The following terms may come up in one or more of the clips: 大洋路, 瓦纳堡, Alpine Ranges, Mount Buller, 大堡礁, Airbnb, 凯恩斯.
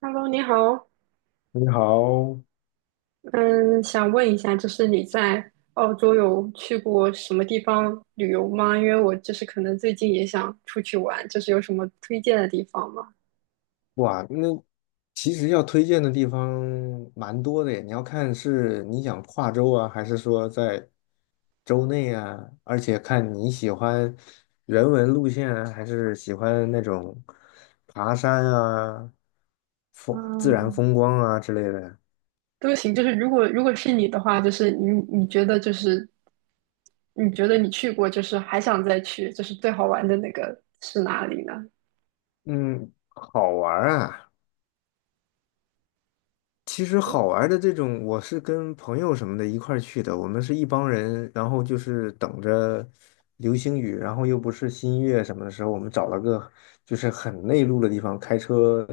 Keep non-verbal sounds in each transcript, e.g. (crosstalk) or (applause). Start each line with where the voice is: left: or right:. right: Hello，你好，
left: 你好。
right: 嗯，想问一下，就是你在澳洲有去过什么地方旅游吗？因为我就是可能最近也想出去玩，就是有什么推荐的地方吗？
left: 哇，那其实要推荐的地方蛮多的耶，你要看是你想跨州啊，还是说在州内啊，而且看你喜欢人文路线啊，还是喜欢那种爬山啊、风自然
right: 嗯，
left: 风光啊之类的。
right: 都行，就是如果是你的话，就是你觉得就是你觉得你去过，就是还想再去，就是最好玩的那个是哪里呢？
left: 嗯，好玩儿啊。其实
right: 对。
left: 好玩儿的这种，我是跟朋友什么的一块儿去的，我们是一帮人，然后就是等着流星雨，然后又不是新月什么的时候，我们找了个就是很内陆的地方，开车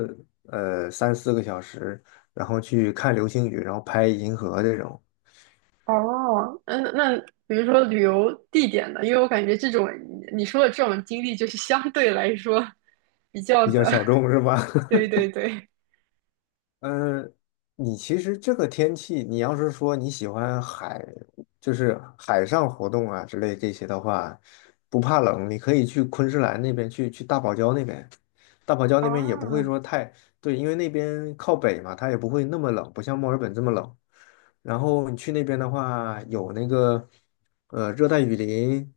left: 三四个小时，然后去看流星雨，然后拍银河这种，
right: 哦。嗯，那比如说旅游地点呢？因为我感觉这种你说的这种经历，就是相对来说比较
left: 比较
right: 的。
left: 小众是吧？(laughs)
right: 对对对。
left: 嗯，呃你其实这个天气，你要是说你喜欢海，就是海上活动啊之类这些的话，不怕冷，你可以去昆士兰那边，去大堡礁那边。大堡礁那边也不会
right: 啊。
left: 说太。对，因为那边靠北嘛，它也不会那么冷，不像墨尔本这么冷。然后你去那边的话，有那个热带雨林，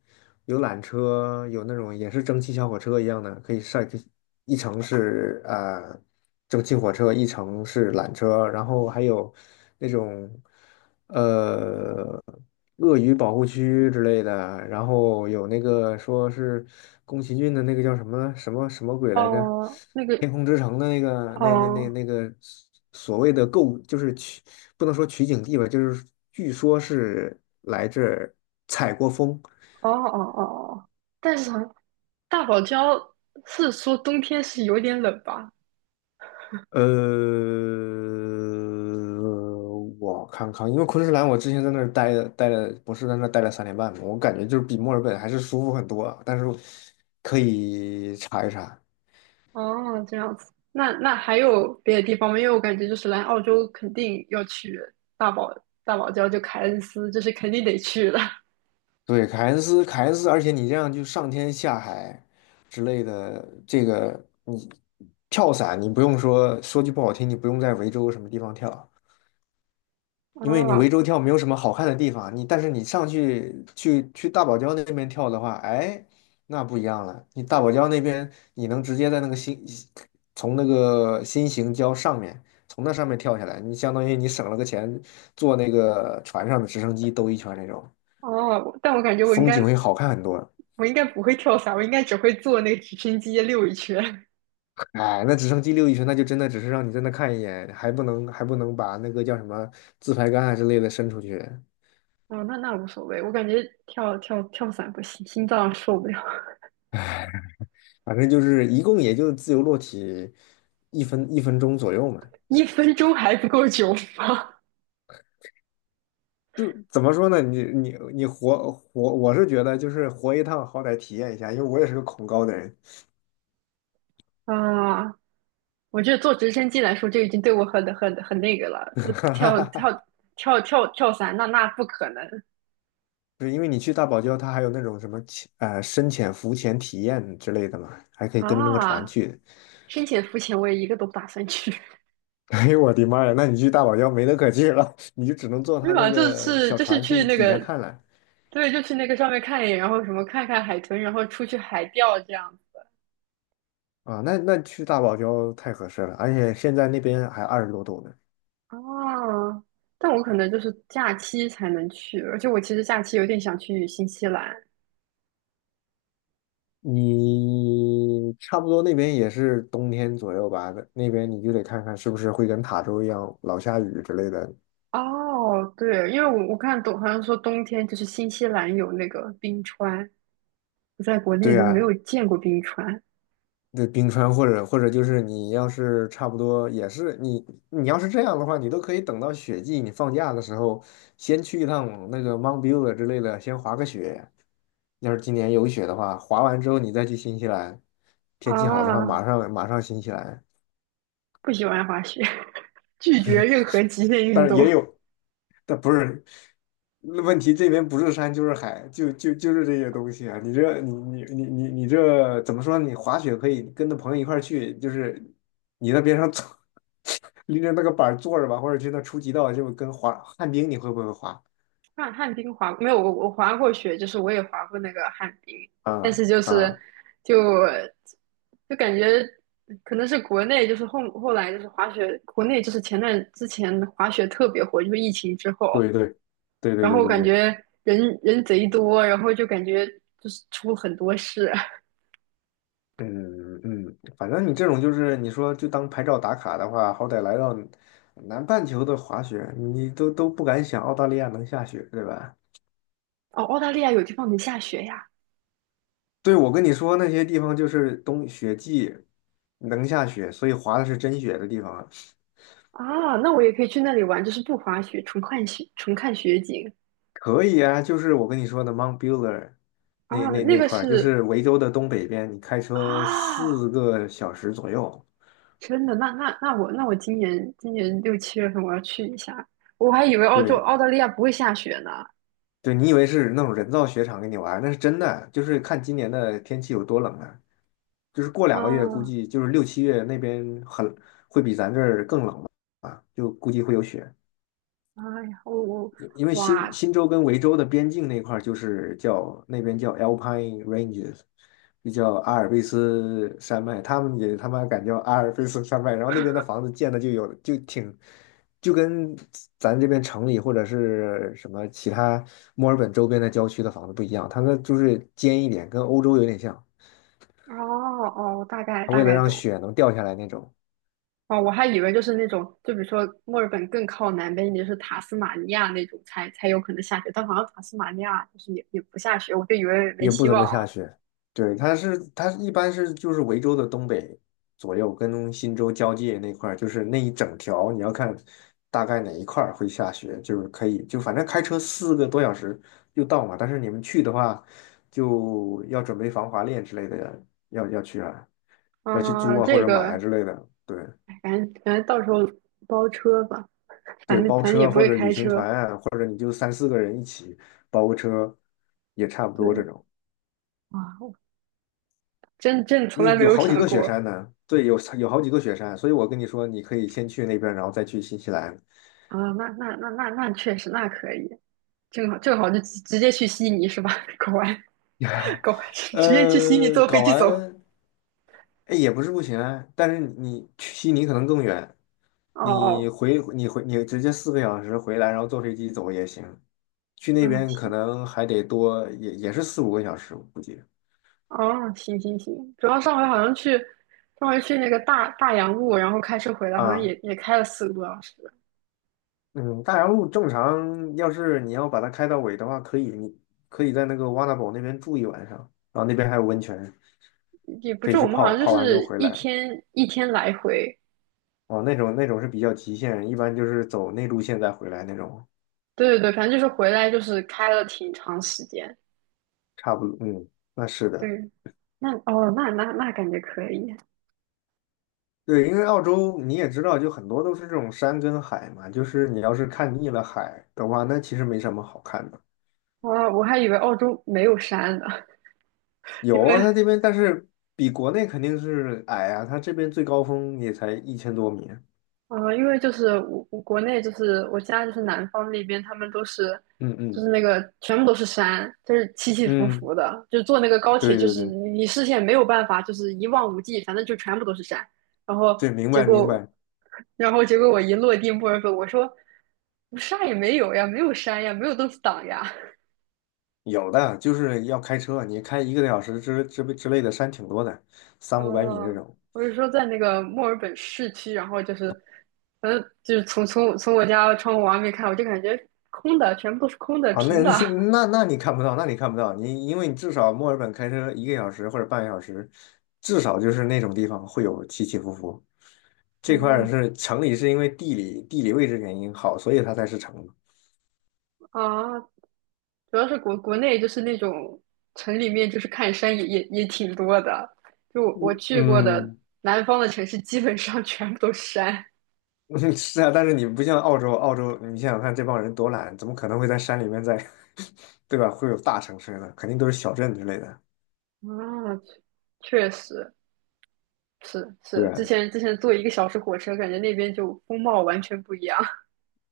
left: 有缆车，有那种也是蒸汽小火车一样的，可以晒，可以一层是蒸汽火车，一层是缆车，然后还有那种。呃，鳄鱼保护区之类的，然后有那个说是宫崎骏的那个叫什么什么什么鬼来着，
right: 哦，那个。
left: 《天空之城》的那个那那那
right: 哦。
left: 那个所谓的就是不能说取景地吧，就是据说是来这儿采过风。
right: 哦哦哦哦。但是好像大堡礁是说冬天是有点冷吧？
left: 呃，我看看，因为昆士兰我之前在那儿待了，不是在那儿待了3年半嘛，我感觉就是比墨尔本还是舒服很多啊。但是可以查一查。
right: 哦，这样子。那还有别的地方吗？因为我感觉就是来澳洲肯定要去大堡大堡礁，就凯恩斯，这是肯定得去的。
left: 对，凯恩斯，凯恩斯，而且你这样就上天下海之类的，这个你跳伞，你不用说，说句不好听，你不用在维州什么地方跳，因为你涠
right: 哦
left: 洲跳没有什么好看的地方，你但是你上去大堡礁那边跳的话，哎，那不一样了。你大堡礁那边，你能直接在那个新从那个新型礁上面，从那上面跳下来，你相当于你省了个钱，坐那个船上的直升机兜一圈那种，
right: 哦。但我感觉我应
left: 风景
right: 该
left: 会好看很多。
right: 我应该不会跳伞，我应该只会坐那个直升机溜一圈。
left: 哎，那直升机溜一圈，那就真的只是让你在那看一眼，还不能把那个叫什么自拍杆啊之类的伸出去。
right: 哦，那无所谓，我感觉跳伞不行，心脏受不了。
left: 反正就是一共也就自由落体一分钟左右嘛。
right: (laughs) 1分钟还不够久吗？
left: 就怎么说呢？你你你活活，我是觉得就是活一趟，好歹体验一下，因为我也是个恐高的人。
right: 啊，我觉得坐直升机来说，就已经对我很那个了。都跳伞，那不可能
left: 就是因为你去大堡礁，它还有那种什么深潜、浮潜体验之类的嘛，还可以跟着那个船
right: 啊！
left: 去。(laughs)
right: 深潜、浮潜，我也一个都不打算去。
left: 哎呦我的妈呀！那你去大堡礁没得可去了。(laughs) 你就只能
right: (laughs)
left: 坐
right: 没
left: 他
right: 有
left: 那
right: 啊，就
left: 个
right: 是
left: 小
right: 就是
left: 船
right: 去
left: 去
right: 那
left: 底
right: 个，
left: 下看了
right: 对，就去那个上面看一眼，然后什么看看海豚，然后出去海钓这样。
left: 啊。那去大堡礁太合适了，而且现在那边还二十多度呢。
right: 啊！但我可能就是假期才能去，而且我其实假期有点想去新西兰。
left: 你差不多那边也是冬天左右吧，那边你就得看看是不是会跟塔州一样老下雨之类的。
right: 哦，对，因为我看懂，好像说冬天就是新西兰有那个冰川，我在国内
left: 对
right: 都没
left: 啊，
right: 有见过冰川
left: 那冰川或者就是你要是差不多也是你要是这样的话，你都可以等到雪季，你放假的时候先去一趟那个 Mount Buller 之类的，先滑个雪。要是今年有雪的话，滑完之后你再去新西兰，天气好的话
right: 啊。
left: 马上马上新西兰。
right: 不喜欢滑雪，(laughs) 拒绝任何极限运
left: 但是也
right: 动。
left: 有。但不是那问题，这边不是山就是海，就是这些东西啊！你这怎么说呢，你滑雪可以跟着朋友一块儿去，就是你在边上坐，(laughs) 拎着那个板儿坐着吧，或者去那初级道，就跟滑旱冰，你会不会滑？
right: 旱冰滑，没有，我滑过雪，就是我也滑过那个旱冰，但
left: 啊
right: 是就是
left: 啊，
right: 就就感觉可能是国内就是后来就是滑雪，国内就是前段之前滑雪特别火，就是疫情之后。
left: 对对对对
right: 然
left: 对
right: 后
left: 对
right: 感
left: 对，
right: 觉人人贼多，然后就感觉就是出了很多事。
left: 嗯嗯，反正你这种就是你说就当拍照打卡的话，好歹来到南半球的滑雪，你都不敢想澳大利亚能下雪，对吧？
right: 哦，澳大利亚有地方能下雪呀！
left: 对，我跟你说，那些地方就是冬雪季，能下雪，所以滑的是真雪的地方啊，
right: 啊，那我也可以去那里玩，就是不滑雪，纯看雪，纯看雪景
left: 可以啊。就是我跟你说的 Mount Buller
right: 啊。
left: 那那
right: 那
left: 那
right: 个
left: 块儿，就
right: 是
left: 是维州的东北边，你开车
right: 啊，
left: 四个小时左右。
right: 真的，那那那我那我今年6、7月份我要去一下，我还以为澳洲
left: 对
right: 澳大利亚不会下雪呢。
left: 对，你以为是那种人造雪场给你玩儿那是真的，就是看今年的天气有多冷啊。就是过2个月，估
right: 啊，
left: 计就是六七月那边很会比咱这儿更冷吧，啊，就估计会有雪。
right: 哎呀，我
left: 因为新
right: 哇。
left: 新州跟维州的边境那块儿就是叫那边叫 Alpine Ranges,就叫阿尔卑斯山脉，他们也他妈敢叫阿尔卑斯山脉，然后那边的房子建的就有就挺就跟咱这边城里或者是什么其他墨尔本周边的郊区的房子不一样，它那就是尖一点，跟欧洲有点像，
right: 哦哦，大概
left: 它
right: 大
left: 为了
right: 概
left: 让
right: 懂。
left: 雪能掉下来那种。
right: 哦，我还以为就是那种，就比如说墨尔本更靠南边一点就是塔斯马尼亚那种才有可能下雪，但好像塔斯马尼亚就是也不下雪，我就以为没
left: 也不
right: 希
left: 怎么
right: 望
left: 下
right: 了。
left: 雪。对，它一般是就是维州的东北左右，跟新州交界那块儿，就是那一整条，你要看大概哪一块儿会下雪，就是可以反正开车四个多小时就到嘛。但是你们去的话，就要准备防滑链之类的，要去啊，要去租
right: 啊、
left: 啊或
right: 这
left: 者买啊
right: 个，
left: 之类的。对
right: 哎反正到时候包车吧，
left: 对，
right: 反正
left: 包
right: 反正也
left: 车
right: 不
left: 或
right: 会
left: 者旅
right: 开
left: 行
right: 车。
left: 团啊，或者你就三四个人一起包个车，也差不多这
right: 对。
left: 种。
right: 啊，我真从
left: 因
right: 来
left: 为
right: 没
left: 有
right: 有
left: 好几
right: 想
left: 个雪
right: 过
left: 山呢，对，有好几个雪山，所以我跟你说，你可以先去那边，然后再去新西兰。
right: 啊、那那那那那确实那可以。正好就直接去悉尼是吧？(laughs) 搞完
left: (laughs)
right: 搞完，直接去悉尼坐飞
left: 搞
right: 机走。
left: 完，哎，也不是不行啊，但是你去悉尼可能更远，
right: 哦
left: 你
right: 哦。
left: 回你回你直接四个小时回来，然后坐飞机走也行。去那
right: 嗯
left: 边可
right: 行。
left: 能还得多，也是四五个小时，我估计
right: 哦，行行行。主要上回好像去，上回去那个大洋路，然后开车回来，好像也
left: 啊。
right: 也开了4个多小时，
left: 嗯，大洋路正常，要是你要把它开到尾的话，可以，你可以在那个瓦纳堡那边住一晚上，然后那边还有温泉。
right: 也不
left: 可以
right: 是我
left: 去
right: 们好
left: 泡，
right: 像就
left: 泡完之后
right: 是
left: 回
right: 一
left: 来。
right: 天一天来回，
left: 哦，那种是比较极限，一般就是走内陆线再回来那种，
right: 对对对，反正就是回来就是开了挺长时间。
left: 差不多。嗯，那是的。
right: 对，那哦，那感觉可以。
left: 对，因为澳洲你也知道，就很多都是这种山跟海嘛，就是你要是看腻了海的话，那其实没什么好看的。
right: 我我还以为澳洲没有山呢，(laughs) 因
left: 有啊，
right: 为
left: 它这边但是比国内肯定是矮啊，它这边最高峰也才一千多米。
right: 因为就是我国内就是我家就是南方那边，他们都是
left: 嗯
right: 就
left: 嗯
right: 是那个全部都是山，就是起起伏
left: 嗯，
right: 伏的，就坐那个高
left: 对
right: 铁就
left: 对
right: 是
left: 对
right: 你视线没有办法就是一望无际，反正就全部都是山。然后
left: 对，明
right: 结
left: 白明
right: 果，
left: 白。
right: (laughs) 然后结果我一落地墨尔本，我说我啥也没有呀，没有山呀，没有东西挡呀。(laughs)
left: 有的就是要开车，你开1个多小时之类的山挺多的，三五百米这
right: 哦，
left: 种。
right: 我是说在那个墨尔本市区，然后就是，反正就是从我家窗户往外面看，我就感觉空的，全部都是空的，
left: 啊，那
right: 平的。
left: (laughs) 那你看不到，那你看不到，你因为你至少墨尔本开车1个小时或者半个小时，至少就是那种地方会有起起伏伏。这块儿
right: 嗯
left: 是城里是因为地理位置原因好，所以它才是城嘛。
right: 啊，主要是国内就是那种城里面，就是看山也挺多的。就我去过的
left: 嗯，
right: 南方的城市，基本上全部都是山。
left: (laughs) 是啊，但是你不像澳洲，澳洲你想想看，这帮人多懒，怎么可能会在山里面(laughs) 对吧？会有大城市呢？肯定都是小镇之类的。
right: 啊，确实是是，之
left: 对，
right: 前之前坐1个小时火车，感觉那边就风貌完全不一样。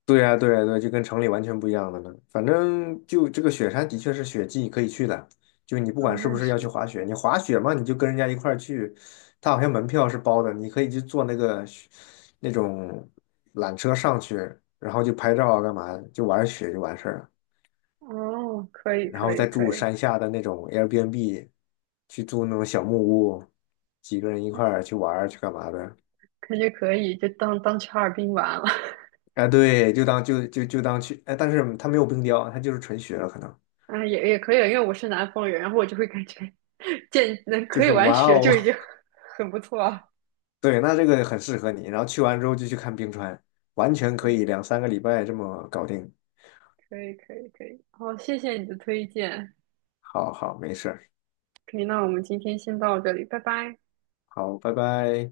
left: 对呀，对呀，对，就跟城里完全不一样的呢。反正就这个雪山的确是雪季可以去的，就你不
right: 啊，
left: 管是不
right: 那
left: 是要去
right: 是
left: 滑雪，你滑雪嘛，你就跟人家一块儿去，他好像门票是包的，你可以去坐那个雪那种缆车上去，然后就拍照啊，干嘛，就玩雪就完事儿了，
right: 哦，可以
left: 然
right: 可
left: 后
right: 以
left: 再
right: 可
left: 住
right: 以。
left: 山下的那种 Airbnb,去住那种小木屋，几个人一块儿去玩儿去干嘛的。
right: 感觉可以，就当去哈尔滨玩了。(laughs)
left: 哎，对，就当去，哎，但是它没有冰雕，它就是纯雪了，可能。
right: 啊，也可以，因为我是南方人，然后我就会感觉见能
left: 就
right: 可以
left: 是
right: 玩
left: 哇
right: 雪
left: 哦。
right: 就已经 (laughs) 很不错了。
left: (laughs) 对，那这个很适合你。然后去完之后就去看冰川，完全可以两三个礼拜这么搞定。
right: 可以可以可以，好，谢谢你的推荐。
left: 好好，没事儿，
right: 可以，那我们今天先到这里，拜拜。
left: 好，拜拜。